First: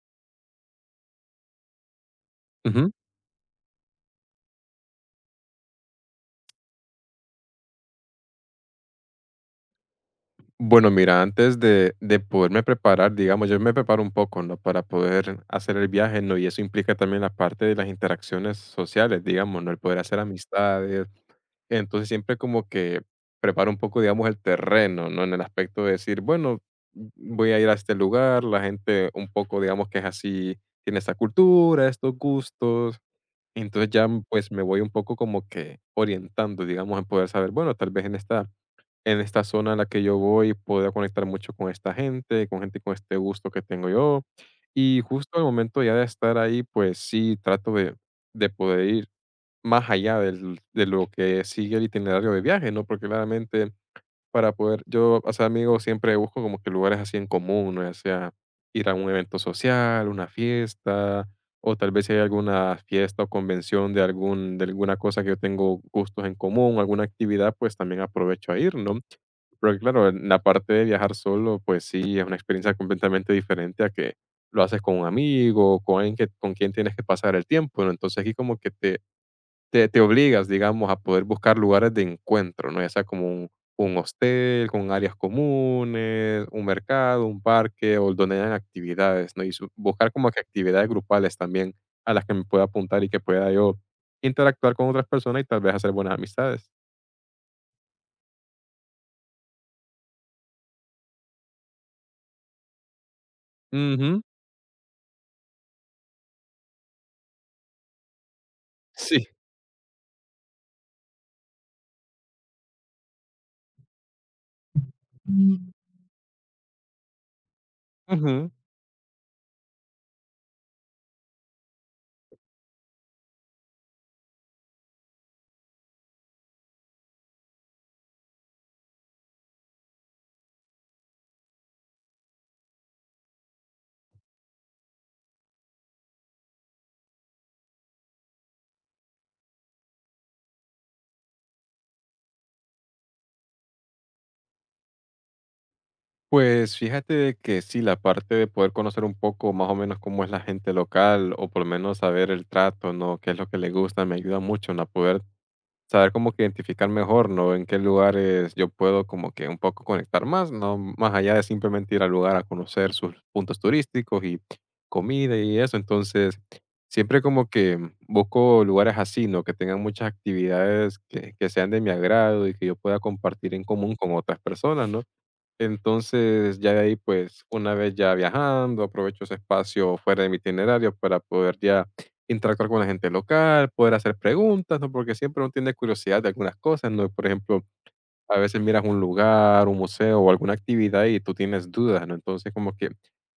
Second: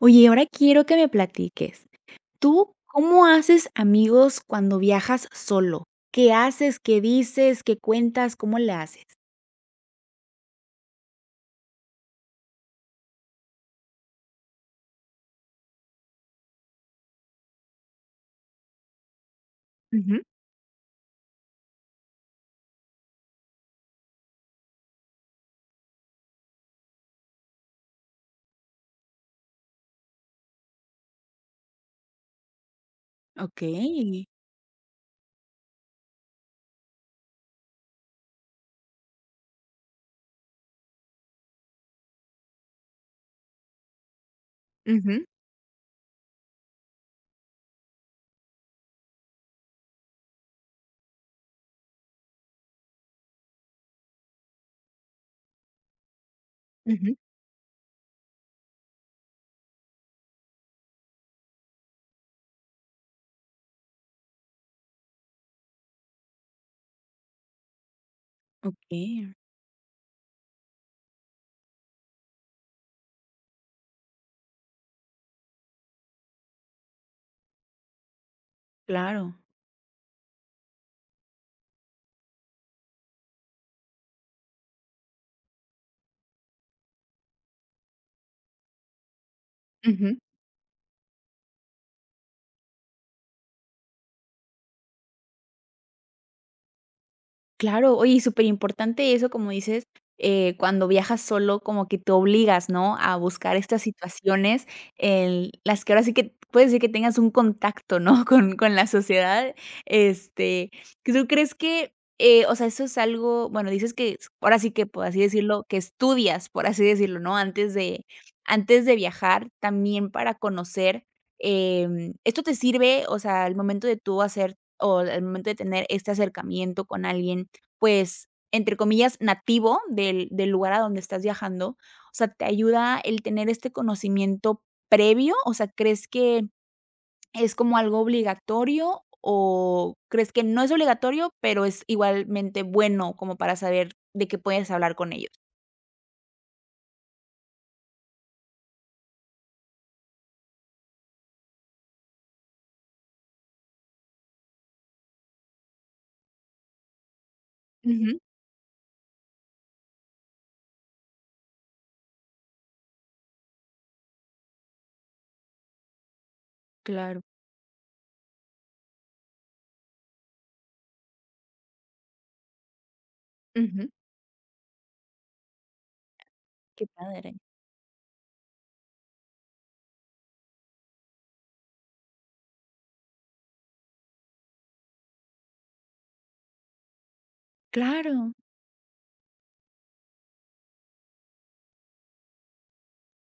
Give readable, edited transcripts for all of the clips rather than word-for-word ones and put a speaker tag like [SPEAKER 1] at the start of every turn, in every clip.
[SPEAKER 1] Oye, y ahora quiero que me platiques, ¿tú
[SPEAKER 2] Ujú.
[SPEAKER 1] cómo haces amigos cuando viajas solo? ¿Qué haces? ¿Qué dices? ¿Qué cuentas? ¿Cómo le haces?
[SPEAKER 2] Bueno, mira, antes de poderme preparar, digamos, yo me preparo un poco, ¿no? Para poder hacer el viaje, ¿no? Y eso implica también la parte de las interacciones sociales, digamos, ¿no? El poder hacer
[SPEAKER 1] Ujú,
[SPEAKER 2] amistades. Entonces siempre como que preparo un poco, digamos, el terreno, ¿no? En el aspecto de decir, bueno, voy a ir a este lugar, la gente un poco, digamos, que es así, tiene esta cultura, estos gustos. Entonces ya,
[SPEAKER 1] okey.
[SPEAKER 2] pues, me voy un poco como que orientando, digamos, en poder saber, bueno, tal vez en esta zona en la que yo voy pueda conectar mucho con esta gente con este gusto que tengo yo. Y
[SPEAKER 1] Ujú,
[SPEAKER 2] justo al momento ya de estar ahí, pues sí, trato de poder ir más allá del de lo que sigue el itinerario de viaje, ¿no? Porque claramente para poder yo, o sea, amigo, siempre busco como que lugares así
[SPEAKER 1] ujú.
[SPEAKER 2] en común, ¿no? Ya sea ir a un evento social, una fiesta, o tal vez si hay alguna fiesta o convención de algún, de alguna cosa que yo tengo gustos en común, alguna actividad, pues también aprovecho a ir, ¿no?
[SPEAKER 1] Okey,
[SPEAKER 2] Pero claro, en la parte de viajar solo, pues sí, es una experiencia completamente diferente a que lo haces con un amigo, con alguien que, con quien tienes que pasar el tiempo, ¿no? Entonces aquí como que te,
[SPEAKER 1] claro.
[SPEAKER 2] te obligas, digamos, a poder buscar lugares de encuentro, ¿no? Ya sea como un hostel con áreas comunes, un mercado, un parque o donde hayan actividades, ¿no? Y su buscar como que actividades grupales también a las que me pueda apuntar y que pueda yo interactuar con otras personas y tal vez hacer buenas amistades.
[SPEAKER 1] Claro, oye, y superimportante eso, como dices, cuando viajas solo, como que te obligas, ¿no?, a buscar estas
[SPEAKER 2] Ujú,
[SPEAKER 1] situaciones en las que ahora sí que puedes decir que tengas un contacto, ¿no?, con la
[SPEAKER 2] sí.
[SPEAKER 1] sociedad. este, ¿Tú crees que, o sea, eso es algo? Bueno, dices que s ahora sí que, por así decirlo,
[SPEAKER 2] Mm.
[SPEAKER 1] que estudias, por así decirlo, ¿no?, antes de
[SPEAKER 2] Ujú.
[SPEAKER 1] viajar, también para conocer, ¿esto te sirve, o sea, al momento de tú hacer o al momento de tener este acercamiento con alguien? Pues, entre comillas, "nativo" del lugar a donde estás viajando. O sea, ¿te ayuda el tener este conocimiento previo? O sea, ¿crees que es como algo obligatorio o crees que no es obligatorio, pero es igualmente bueno como para saber de qué puedes hablar con ellos?
[SPEAKER 2] Pues fíjate de que sí, la parte de poder conocer un poco más o menos cómo es la gente local o por lo menos saber el trato, ¿no? Qué es lo que le gusta, me ayuda mucho, ¿no? A poder saber como que identificar mejor, ¿no? En qué
[SPEAKER 1] Ujú,
[SPEAKER 2] lugares yo puedo como que un poco conectar más, ¿no? Más allá de simplemente ir al lugar a conocer sus puntos turísticos y comida y eso. Entonces, siempre
[SPEAKER 1] claro.
[SPEAKER 2] como que busco lugares así, ¿no? Que tengan muchas actividades que sean de mi agrado y que yo pueda compartir en
[SPEAKER 1] Ujú.
[SPEAKER 2] común con otras personas, ¿no? Entonces, ya de
[SPEAKER 1] Qué
[SPEAKER 2] ahí,
[SPEAKER 1] padre.
[SPEAKER 2] pues, una vez ya viajando, aprovecho ese espacio fuera de mi itinerario para poder ya interactuar con la gente local, poder hacer preguntas, ¿no? Porque siempre uno tiene curiosidad de algunas cosas, ¿no? Por ejemplo,
[SPEAKER 1] Claro.
[SPEAKER 2] a veces miras un lugar, un museo o alguna actividad y tú tienes dudas, ¿no? Entonces, como que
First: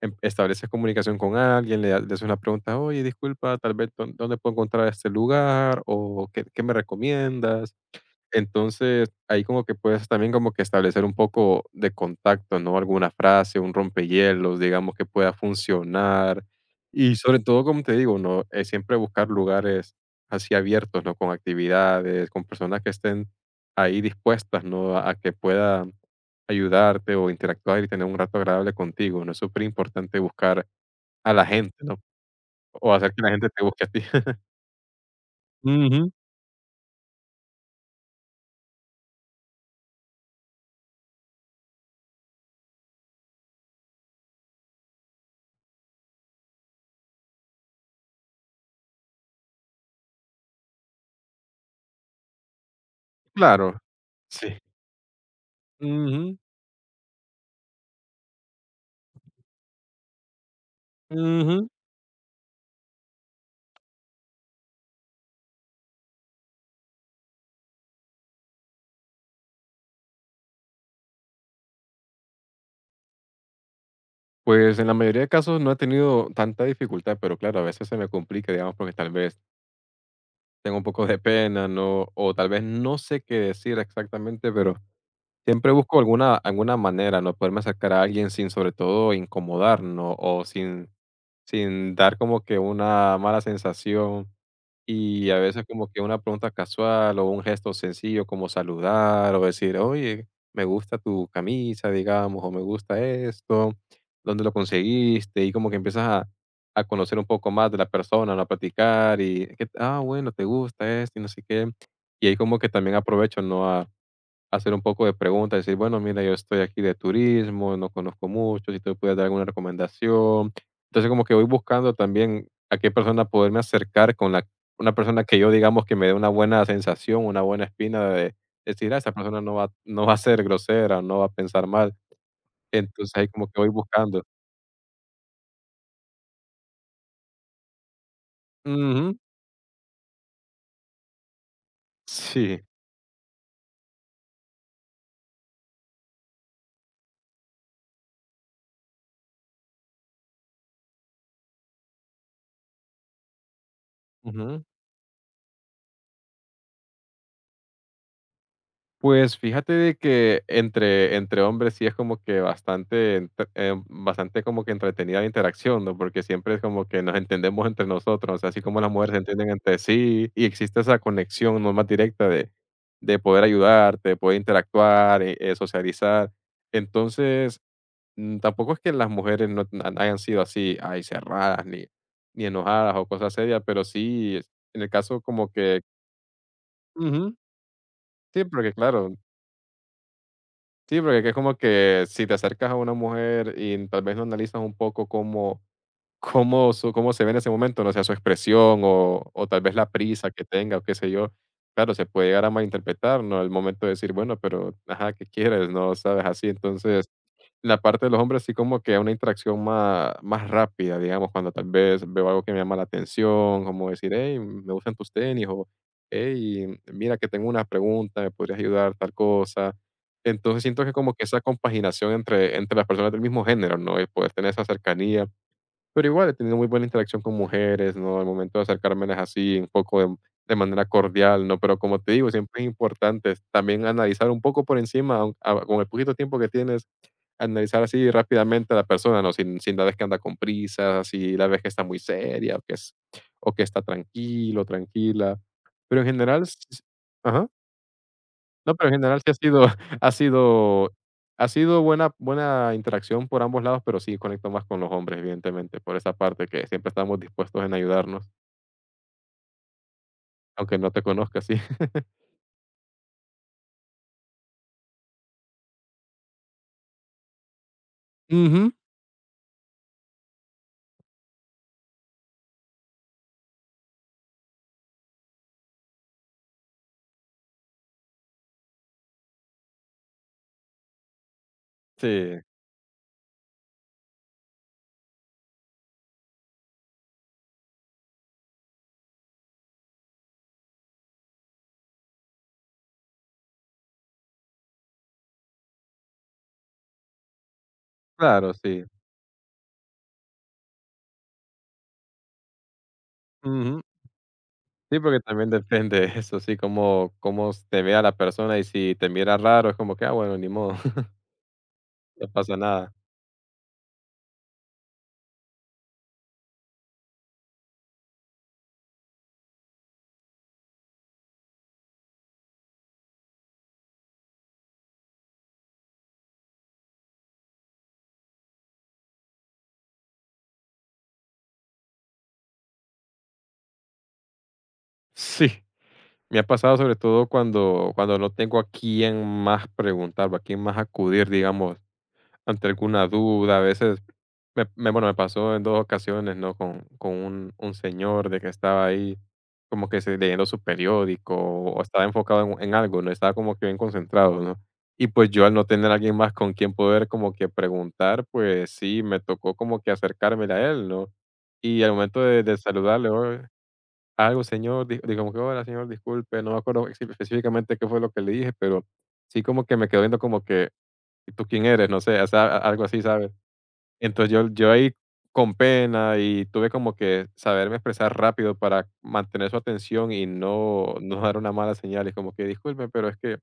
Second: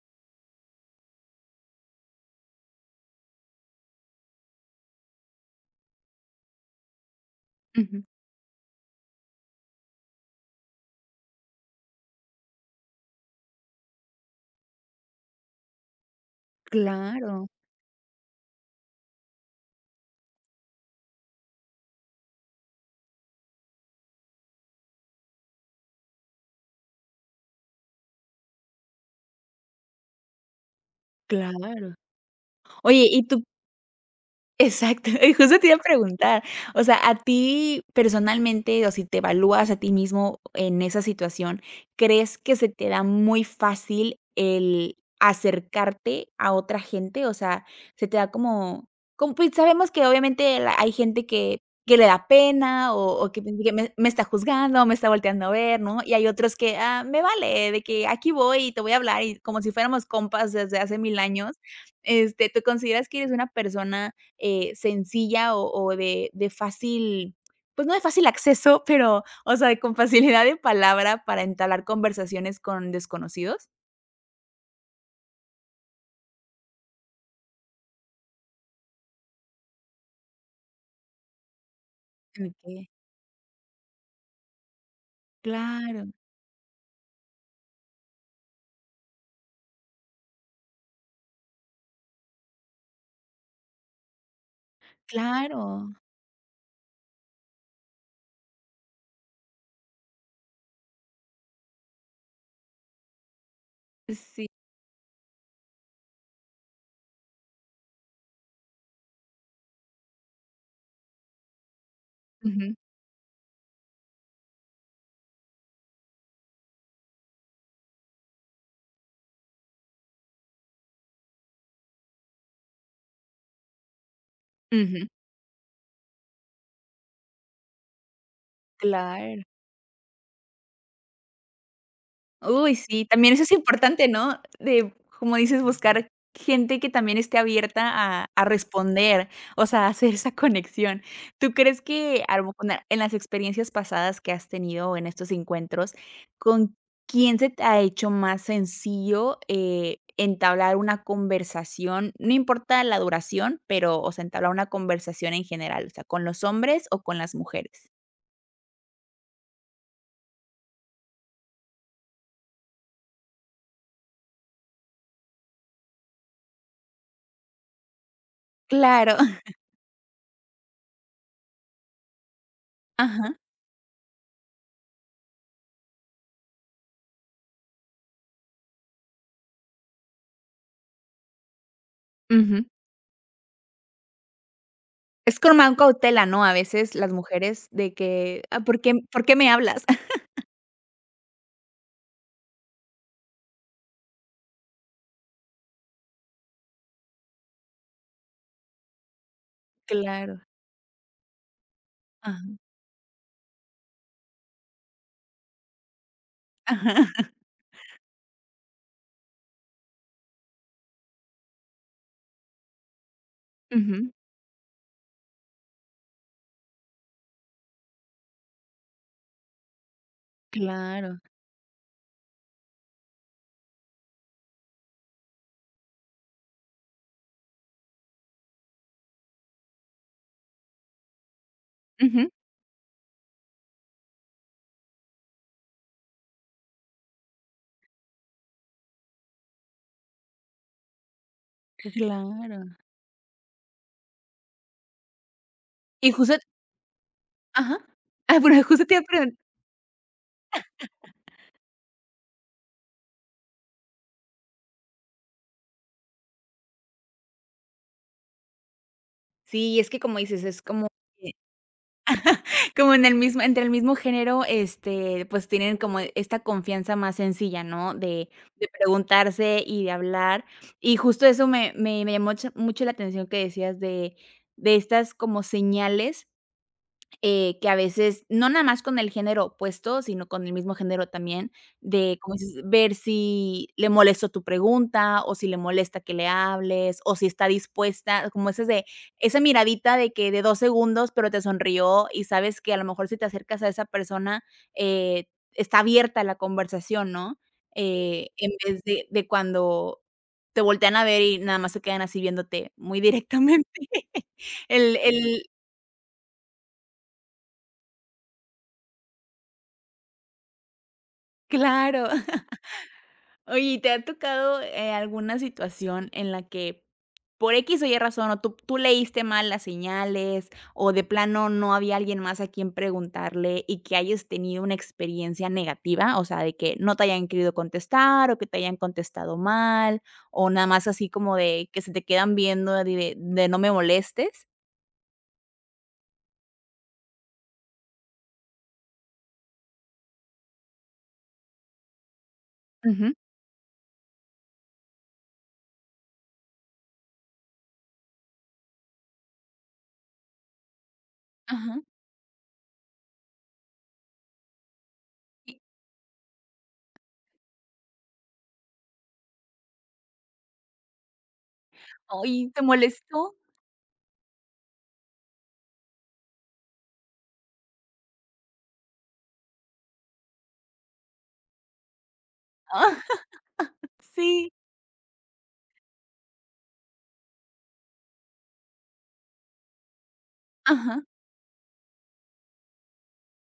[SPEAKER 2] estableces comunicación con alguien, le, le haces una pregunta, oye, disculpa, tal vez, ¿dónde puedo encontrar este lugar? ¿O qué, qué me recomiendas?
[SPEAKER 1] Ujú.
[SPEAKER 2] Entonces, ahí como que puedes también como que establecer un poco de contacto, ¿no? Alguna frase, un rompehielos, digamos, que pueda funcionar. Y sobre
[SPEAKER 1] Claro,
[SPEAKER 2] todo, como te digo, ¿no? Es siempre buscar lugares así abiertos, ¿no? Con actividades, con personas que estén ahí dispuestas, ¿no? A que pueda ayudarte o interactuar y tener un rato agradable contigo, ¿no? Es súper importante buscar a la gente, ¿no?
[SPEAKER 1] claro.
[SPEAKER 2] O
[SPEAKER 1] Oye,
[SPEAKER 2] hacer que
[SPEAKER 1] ¿y
[SPEAKER 2] la
[SPEAKER 1] tú
[SPEAKER 2] gente te busque a ti.
[SPEAKER 1] exacto, y justo te iba a
[SPEAKER 2] Ujú,
[SPEAKER 1] preguntar, o sea, a ti personalmente, o si te evalúas a ti mismo en esa situación, ¿crees que se te da muy fácil el acercarte a otra gente? O sea, se te da como, pues, sabemos que obviamente la hay gente que le da pena o que piensa que
[SPEAKER 2] claro,
[SPEAKER 1] me está
[SPEAKER 2] sí.
[SPEAKER 1] juzgando, me está volteando a ver, ¿no? Y hay
[SPEAKER 2] Ujú,
[SPEAKER 1] otros que, ah, me vale, de que aquí voy y te voy a hablar y como si fuéramos compas desde hace mil años.
[SPEAKER 2] ujú.
[SPEAKER 1] ¿Tú consideras que eres una persona sencilla o de fácil, pues, no de fácil acceso, pero, o sea, con facilidad de palabra para entablar conversaciones con desconocidos?
[SPEAKER 2] Pues, en la mayoría de casos no he tenido tanta dificultad, pero claro, a veces se me complica, digamos, porque tal vez tengo un poco de pena, ¿no? O tal vez
[SPEAKER 1] Okey.
[SPEAKER 2] no sé qué decir exactamente, pero siempre busco
[SPEAKER 1] Claro,
[SPEAKER 2] alguna manera, ¿no? Poderme acercar a alguien sin, sobre todo, incomodar, ¿no? O sin dar como que una mala sensación. Y a veces como
[SPEAKER 1] claro.
[SPEAKER 2] que una pregunta casual o un gesto sencillo como saludar o decir, oye, me gusta tu camisa, digamos, o me gusta esto, ¿dónde
[SPEAKER 1] Sí.
[SPEAKER 2] lo conseguiste? Y como que empiezas a conocer un poco más de la persona, ¿no? A platicar y, que, ah, bueno, te gusta esto y no sé qué. Y ahí como que
[SPEAKER 1] Ujú,
[SPEAKER 2] también aprovecho, ¿no? Hacer un poco de preguntas, decir, bueno, mira, yo estoy aquí de turismo, no conozco mucho, si tú me puedes dar alguna recomendación. Entonces, como que voy buscando también a qué persona poderme acercar con la una
[SPEAKER 1] ujú,
[SPEAKER 2] persona que yo digamos que me dé una buena sensación, una buena espina de decir, ah, esa persona
[SPEAKER 1] claro.
[SPEAKER 2] no va no va a ser grosera, no va a pensar mal.
[SPEAKER 1] Uy, sí,
[SPEAKER 2] Entonces, ahí
[SPEAKER 1] también eso
[SPEAKER 2] como
[SPEAKER 1] es
[SPEAKER 2] que voy
[SPEAKER 1] importante,
[SPEAKER 2] buscando.
[SPEAKER 1] ¿no? De, como dices, buscar gente que también esté abierta a
[SPEAKER 2] Ujú.
[SPEAKER 1] responder, o sea, hacer esa conexión. ¿Tú crees que a lo
[SPEAKER 2] Sí.
[SPEAKER 1] mejor na en las experiencias pasadas que has tenido en estos encuentros, con quién se te ha hecho más sencillo, entablar una conversación? No importa la duración, pero, o sea, entablar
[SPEAKER 2] Ujú.
[SPEAKER 1] una conversación en general. O sea, ¿con los hombres o con las mujeres?
[SPEAKER 2] Pues fíjate de que entre hombres sí es como que bastante entre bastante como que entretenida la interacción, ¿no? Porque siempre es como que nos entendemos entre nosotros, o sea, así como las mujeres
[SPEAKER 1] Claro.
[SPEAKER 2] se entienden entre sí y existe esa conexión, ¿no? Más directa de
[SPEAKER 1] Ajá.
[SPEAKER 2] poder ayudarte, de poder interactuar, socializar. Entonces, tampoco es que las mujeres no han hayan sido así, ay, cerradas, ni
[SPEAKER 1] Ujú.
[SPEAKER 2] enojadas o cosas serias, pero sí, en el caso
[SPEAKER 1] Es
[SPEAKER 2] como
[SPEAKER 1] con más
[SPEAKER 2] que
[SPEAKER 1] cautela, ¿no? A veces las
[SPEAKER 2] ujú,
[SPEAKER 1] mujeres de que:
[SPEAKER 2] sí,
[SPEAKER 1] "Ah,
[SPEAKER 2] porque
[SPEAKER 1] ¿por qué
[SPEAKER 2] claro.
[SPEAKER 1] por qué me hablas?"
[SPEAKER 2] Sí, porque que es como que si te acercas a una mujer y tal vez no analizas un poco cómo, cómo, cómo se ve en ese momento, no sé, su expresión o tal vez la prisa
[SPEAKER 1] Claro.
[SPEAKER 2] que tenga o qué sé yo, claro, se puede llegar
[SPEAKER 1] Ajá.
[SPEAKER 2] a malinterpretar, ¿no? El momento de decir, bueno, pero, ajá, ¿qué quieres? No sabes así, entonces
[SPEAKER 1] Ajá.
[SPEAKER 2] la parte de los hombres sí como que una interacción más rápida, digamos, cuando tal vez veo algo que me llama la atención, como decir:
[SPEAKER 1] Ujú.
[SPEAKER 2] "Hey, me gustan tus tenis", o: "Hey, mira que tengo una pregunta, ¿me podrías ayudar?", tal cosa. Entonces, siento que como
[SPEAKER 1] Claro.
[SPEAKER 2] que esa compaginación entre las personas del mismo género, ¿no? Y poder tener esa cercanía, pero igual he tenido muy buena interacción con mujeres, ¿no? El momento de acercármeles así, un poco de manera cordial, ¿no? Pero como te digo,
[SPEAKER 1] Ujú.
[SPEAKER 2] siempre es importante también analizar un poco por encima, aun a con el poquito tiempo que tienes. Analizar así rápidamente a la persona, ¿no? Sin la vez que anda con prisas, si la vez que está muy seria, o
[SPEAKER 1] Claro.
[SPEAKER 2] que es o que está tranquilo, tranquila. Pero en
[SPEAKER 1] Y justo
[SPEAKER 2] general s s ajá.
[SPEAKER 1] Ajá. Ah, bueno,
[SPEAKER 2] No,
[SPEAKER 1] justo
[SPEAKER 2] pero en
[SPEAKER 1] te iba a
[SPEAKER 2] general sí ha
[SPEAKER 1] preguntar.
[SPEAKER 2] sido ha sido ha sido buena interacción por ambos lados, pero sí conecto más con los hombres, evidentemente, por esa parte que siempre estamos dispuestos en ayudarnos,
[SPEAKER 1] Sí, es que como dices, es
[SPEAKER 2] aunque
[SPEAKER 1] como
[SPEAKER 2] no te
[SPEAKER 1] que
[SPEAKER 2] conozca, sí.
[SPEAKER 1] como en el mismo entre el mismo género. Pues tienen como esta confianza más sencilla, ¿no? De
[SPEAKER 2] Ujú.
[SPEAKER 1] preguntarse y de hablar. Y justo eso me llamó mucho mucho la atención que decías de estas como señales. Que a veces, no nada más con el género opuesto, sino con el mismo género también, de, como
[SPEAKER 2] Sí,
[SPEAKER 1] dices, ver si le molestó tu pregunta, o si le molesta que le hables, o si está dispuesta, como esa miradita de que de 2 segundos, pero te sonrió y sabes que a lo mejor si te acercas a esa persona, eh, está abierta la conversación, ¿no?
[SPEAKER 2] claro,
[SPEAKER 1] En vez
[SPEAKER 2] sí.
[SPEAKER 1] de cuando te voltean a ver y nada más se quedan así viéndote muy directamente.
[SPEAKER 2] Ujú. Sí, porque también
[SPEAKER 1] El
[SPEAKER 2] depende de eso, sí, cómo te vea la persona, y si te mira raro, es como que, ah, bueno, ni modo,
[SPEAKER 1] Claro.
[SPEAKER 2] no pasa nada.
[SPEAKER 1] Oye, ¿y te ha tocado, alguna situación en la que por X o Y razón, o tú leíste mal las señales, o de plano no había alguien más a quien preguntarle y que hayas tenido una experiencia negativa? O sea, de que no te hayan querido contestar, o que te hayan contestado mal, o nada más así como de que se te quedan viendo de de no me molestes.
[SPEAKER 2] Sí, me ha pasado sobre todo cuando no tengo a quién más preguntar, o a quién más acudir, digamos. Ante alguna
[SPEAKER 1] Ujú,
[SPEAKER 2] duda, a veces me bueno, me pasó en 2 ocasiones, ¿no? Con un señor de que estaba ahí como que se leyendo su periódico o
[SPEAKER 1] ajá.
[SPEAKER 2] estaba enfocado en algo, ¿no? Estaba como que bien concentrado, ¿no? Y, pues, yo al
[SPEAKER 1] Y,
[SPEAKER 2] no tener a alguien más con quien poder como que preguntar, pues sí, me tocó como que acercarme a él, ¿no? Y al momento de
[SPEAKER 1] Ay,
[SPEAKER 2] de
[SPEAKER 1] ¿te
[SPEAKER 2] saludarle:
[SPEAKER 1] molestó?
[SPEAKER 2] "Oye, algo señor", di como que: "Hola, señor, disculpe", no me acuerdo específicamente qué fue lo que le dije, pero sí como que me quedó viendo como que ¿Y tú quién eres? No sé, o sea, a algo
[SPEAKER 1] Ah,
[SPEAKER 2] así, ¿sabes? Entonces, yo
[SPEAKER 1] sí,
[SPEAKER 2] yo ahí con pena y tuve como que saberme expresar rápido para mantener su atención y no
[SPEAKER 1] ajá.
[SPEAKER 2] no dar una mala señal. Y como que: "Disculpe, pero es que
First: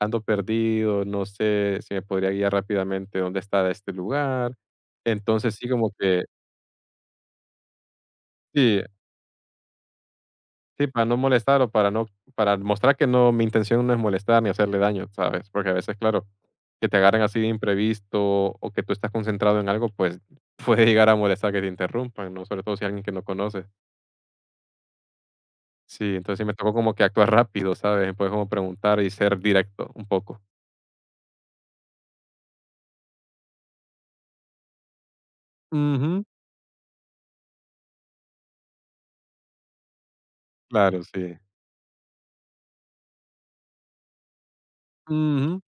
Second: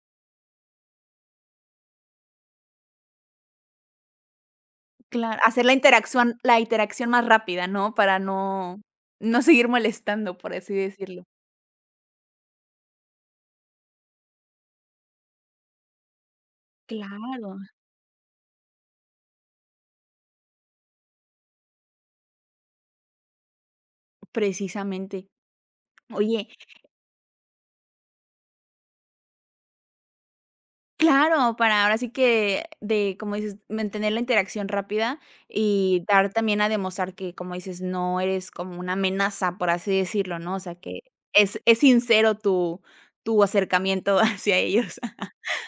[SPEAKER 2] ando perdido, no sé si me podría guiar rápidamente dónde está este lugar".
[SPEAKER 1] Claro,
[SPEAKER 2] Entonces,
[SPEAKER 1] hacer
[SPEAKER 2] sí, como que
[SPEAKER 1] la interacción más rápida, ¿no? Para no
[SPEAKER 2] sí.
[SPEAKER 1] no seguir molestando, por así
[SPEAKER 2] Sí, para no
[SPEAKER 1] decirlo.
[SPEAKER 2] molestar o para no para mostrar que no mi intención no es molestar ni hacerle daño, ¿sabes? Porque a veces, claro, que te agarren así de
[SPEAKER 1] Claro,
[SPEAKER 2] imprevisto o que tú estás concentrado en algo, pues puede llegar a molestar que te interrumpan, ¿no? Sobre todo si alguien que no conoces.
[SPEAKER 1] precisamente.
[SPEAKER 2] Sí, entonces sí
[SPEAKER 1] Oye,
[SPEAKER 2] me tocó como que actuar rápido, ¿sabes? Puedes como preguntar y ser directo un poco.
[SPEAKER 1] claro, para ahora sí que de, como dices, mantener la interacción rápida y
[SPEAKER 2] Ujú,
[SPEAKER 1] dar también a demostrar que, como dices, no eres como una amenaza, por así decirlo, ¿no? O sea, que
[SPEAKER 2] claro, sí.
[SPEAKER 1] es sincero tu acercamiento hacia ellos.
[SPEAKER 2] Ujú,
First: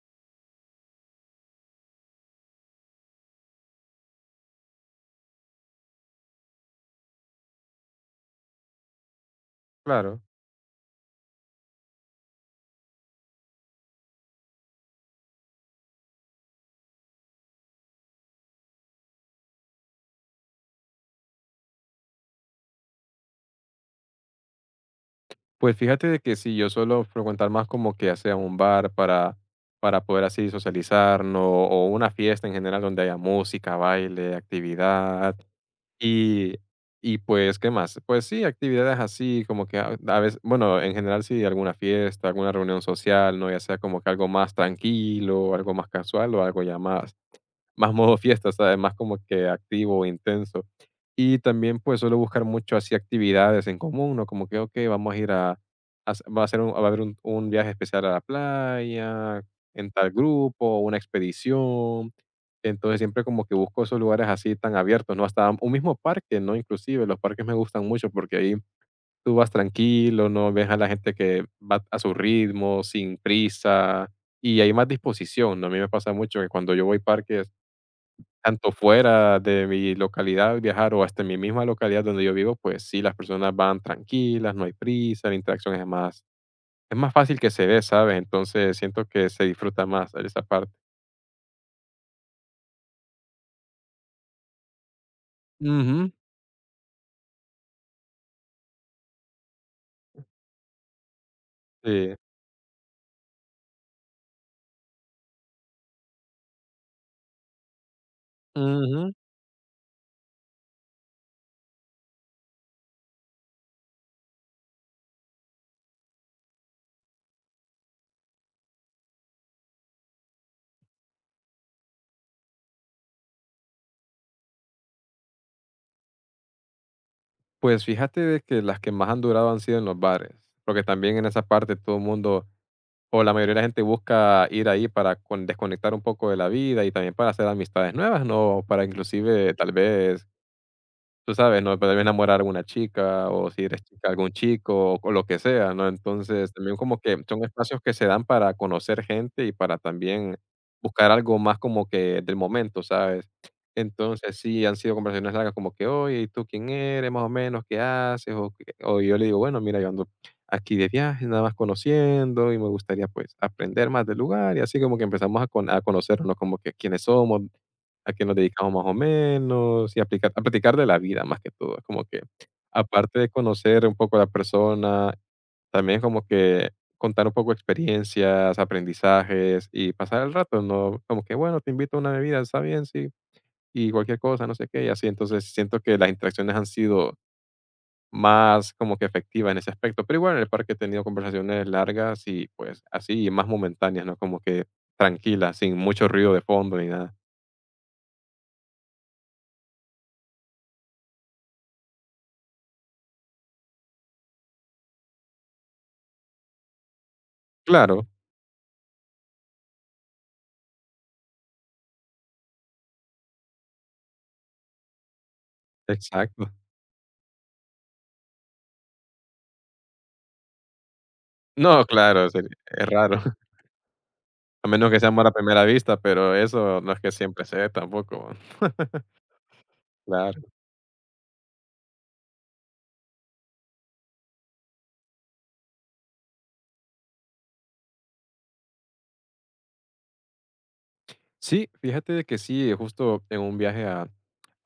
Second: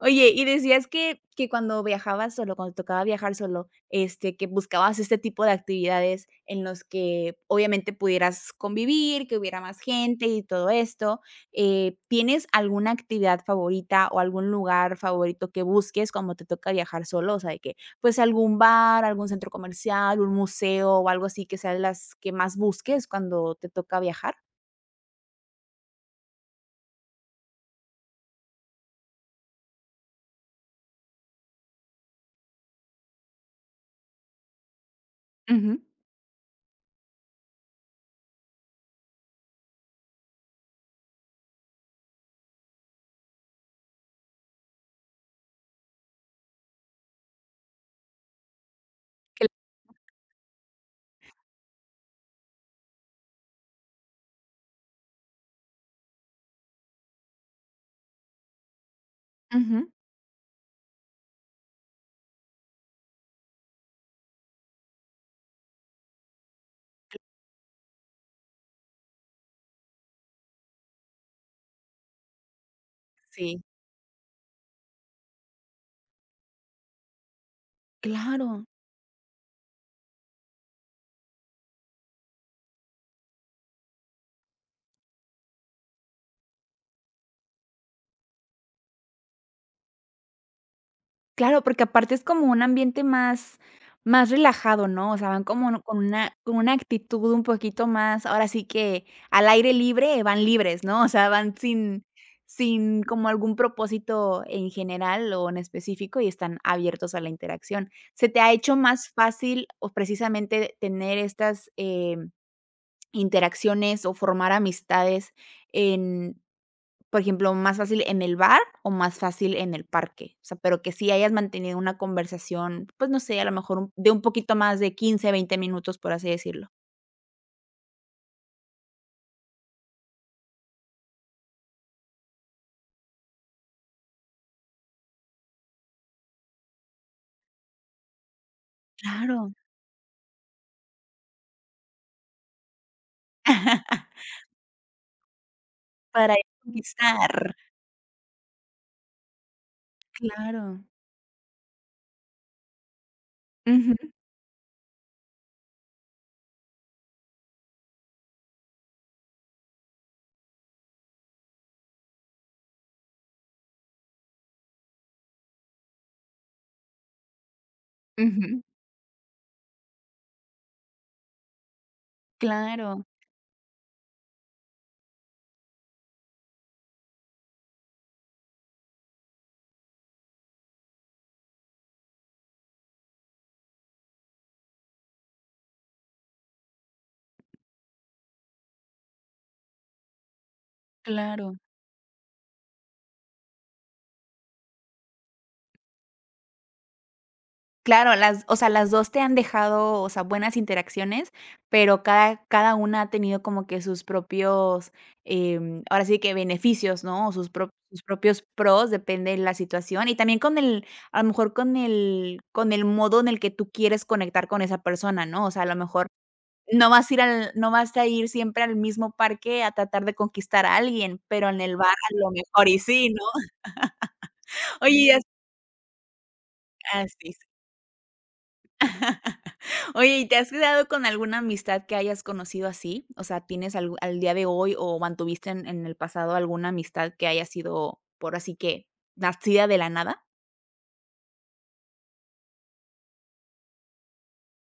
[SPEAKER 1] Oye, y decías que cuando viajabas solo, cuando tocaba viajar solo, que buscabas este tipo de actividades en los que obviamente pudieras convivir, que hubiera más
[SPEAKER 2] claro.
[SPEAKER 1] gente y todo esto. ¿Tienes alguna actividad favorita o algún lugar favorito que busques cuando te toca viajar solo? O sea, de que, pues, algún bar, algún centro comercial, un museo o algo así que sea las que más busques cuando te toca viajar.
[SPEAKER 2] Pues fíjate de que sí, yo suelo frecuentar más como que ya sea un bar para poder así socializar, ¿no? O una fiesta en general donde haya música, baile, actividad.
[SPEAKER 1] Ujú.
[SPEAKER 2] Y, y pues, ¿qué más? Pues sí, actividades así, como que a veces, bueno, en general sí, alguna fiesta, alguna reunión social, ¿no? Ya sea como que algo más tranquilo, algo más casual o algo ya más más modo fiesta, ¿sabes? Más como
[SPEAKER 1] Cl
[SPEAKER 2] que activo, intenso. Y también, pues, suelo buscar mucho así actividades en común, ¿no? Como que, okey, vamos a ir a va a haber un viaje especial a la playa,
[SPEAKER 1] Ujú.
[SPEAKER 2] en tal grupo, una expedición. Entonces, siempre como que busco esos lugares así tan abiertos, ¿no? Hasta un mismo parque, ¿no? Inclusive, los parques me gustan mucho porque ahí tú vas tranquilo, ¿no? Ves a la gente que va a su ritmo, sin
[SPEAKER 1] Sí,
[SPEAKER 2] prisa, y hay más disposición, ¿no? A mí me pasa mucho que cuando yo voy a parques
[SPEAKER 1] claro.
[SPEAKER 2] tanto fuera de mi localidad al viajar o hasta en mi misma localidad donde yo vivo, pues sí, las personas van tranquilas, no hay prisa, la interacción es más fácil que se dé, ¿sabes? Entonces siento que se disfruta más esa parte.
[SPEAKER 1] Claro, porque aparte es como un ambiente más relajado, ¿no? O sea, van como con
[SPEAKER 2] Ujú,
[SPEAKER 1] una actitud un poquito más, ahora sí que al aire libre, van libres, ¿no? O sea, van sin
[SPEAKER 2] sí,
[SPEAKER 1] sin como algún propósito en general o en específico y están abiertos a la interacción. ¿Se te ha hecho más
[SPEAKER 2] ujú.
[SPEAKER 1] fácil o precisamente tener estas, interacciones o formar amistades en por ejemplo, ¿más fácil en el bar o más fácil en el parque? O sea, pero que sí hayas mantenido una conversación, pues, no sé, a lo mejor un poquito más de 15-20 minutos, por así decirlo.
[SPEAKER 2] Pues fíjate de que las que más han durado han sido en los bares, porque también en esa parte todo el mundo o la mayoría de la gente busca ir ahí para con desconectar un poco de la vida y también para hacer amistades nuevas, ¿no? Para
[SPEAKER 1] Claro.
[SPEAKER 2] inclusive tal vez tú sabes, ¿no? Puede enamorar a alguna chica, o si eres chica, algún chico, o lo que sea, ¿no?
[SPEAKER 1] Para ir
[SPEAKER 2] Entonces,
[SPEAKER 1] a
[SPEAKER 2] también como que
[SPEAKER 1] conquistar.
[SPEAKER 2] son espacios que se dan para conocer gente y para también
[SPEAKER 1] Claro.
[SPEAKER 2] buscar algo más como que del momento, ¿sabes?
[SPEAKER 1] Ujú,
[SPEAKER 2] Entonces, sí, han sido conversaciones largas como que, oye, ¿y tú quién eres? Más o menos, ¿qué haces? O, o yo le digo, bueno, mira, yo ando aquí de viaje, nada más conociendo y me gustaría pues aprender más del lugar y así como que empezamos a, a conocernos, ¿no? Como que quiénes somos, a qué nos
[SPEAKER 1] ujú.
[SPEAKER 2] dedicamos más o menos y a platicar de la vida más que todo. Es como que,
[SPEAKER 1] Claro,
[SPEAKER 2] aparte de conocer un poco a la persona, también como que contar un poco experiencias, aprendizajes y pasar el rato, ¿no? Como que, bueno, te invito a una bebida, está bien, sí, y cualquier cosa, no sé qué, y así. Entonces, siento que las interacciones han sido más como que efectiva en ese aspecto, pero igual en el parque he tenido
[SPEAKER 1] claro.
[SPEAKER 2] conversaciones largas y pues así, y más momentáneas, ¿no? Como que tranquila sin mucho ruido de fondo ni nada.
[SPEAKER 1] Claro, las o sea, las 2 te han dejado, o sea, buenas interacciones, pero cada una ha tenido como que sus propios, ahora sí que beneficios, ¿no? O sus
[SPEAKER 2] Claro,
[SPEAKER 1] propios pros, depende de la situación, y también con el a lo mejor con el modo en el que tú quieres conectar con esa persona, ¿no? O sea, a lo mejor
[SPEAKER 2] exacto.
[SPEAKER 1] no vas a ir al no vas a ir siempre al mismo parque a tratar de conquistar a alguien, pero en el
[SPEAKER 2] No,
[SPEAKER 1] bar a
[SPEAKER 2] claro,
[SPEAKER 1] lo
[SPEAKER 2] seri
[SPEAKER 1] mejor y
[SPEAKER 2] es
[SPEAKER 1] sí,
[SPEAKER 2] raro,
[SPEAKER 1] ¿no?
[SPEAKER 2] a menos que sea
[SPEAKER 1] Oye,
[SPEAKER 2] amor
[SPEAKER 1] así.
[SPEAKER 2] a primera vista, pero eso no es que siempre se dé tampoco.
[SPEAKER 1] Oye, ¿y te
[SPEAKER 2] Claro.
[SPEAKER 1] has quedado con alguna amistad que hayas conocido así? O sea, ¿tienes algu al día de hoy o mantuviste en el pasado alguna amistad que haya sido, por así que, nacida de la nada?
[SPEAKER 2] Sí, fíjate de que sí, justo en un viaje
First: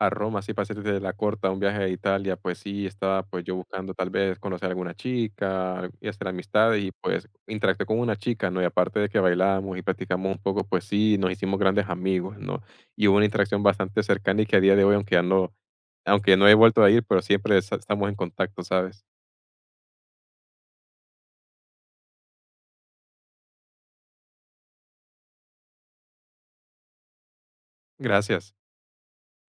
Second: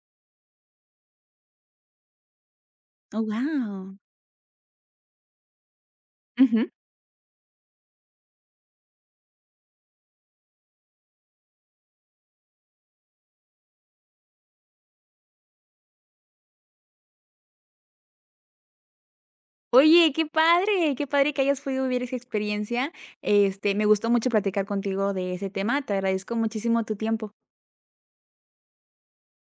[SPEAKER 2] a Roma, así para hacerte la corta, un viaje a Italia, pues sí,
[SPEAKER 1] Oh,
[SPEAKER 2] estaba, pues, yo buscando
[SPEAKER 1] wow.
[SPEAKER 2] tal vez conocer a alguna chica y hacer
[SPEAKER 1] Ujú.
[SPEAKER 2] amistades y, pues, interactué con una chica, ¿no? Y aparte de que bailábamos y platicamos un poco, pues sí, nos hicimos grandes amigos, ¿no? Y hubo una interacción bastante cercana y que a día de hoy, aunque no he vuelto a ir, pero siempre es estamos en contacto, ¿sabes?
[SPEAKER 1] Oye, qué padre que hayas podido vivir esa experiencia. Me gustó mucho platicar contigo de ese tema. Te agradezco muchísimo tu tiempo.
[SPEAKER 2] Gracias.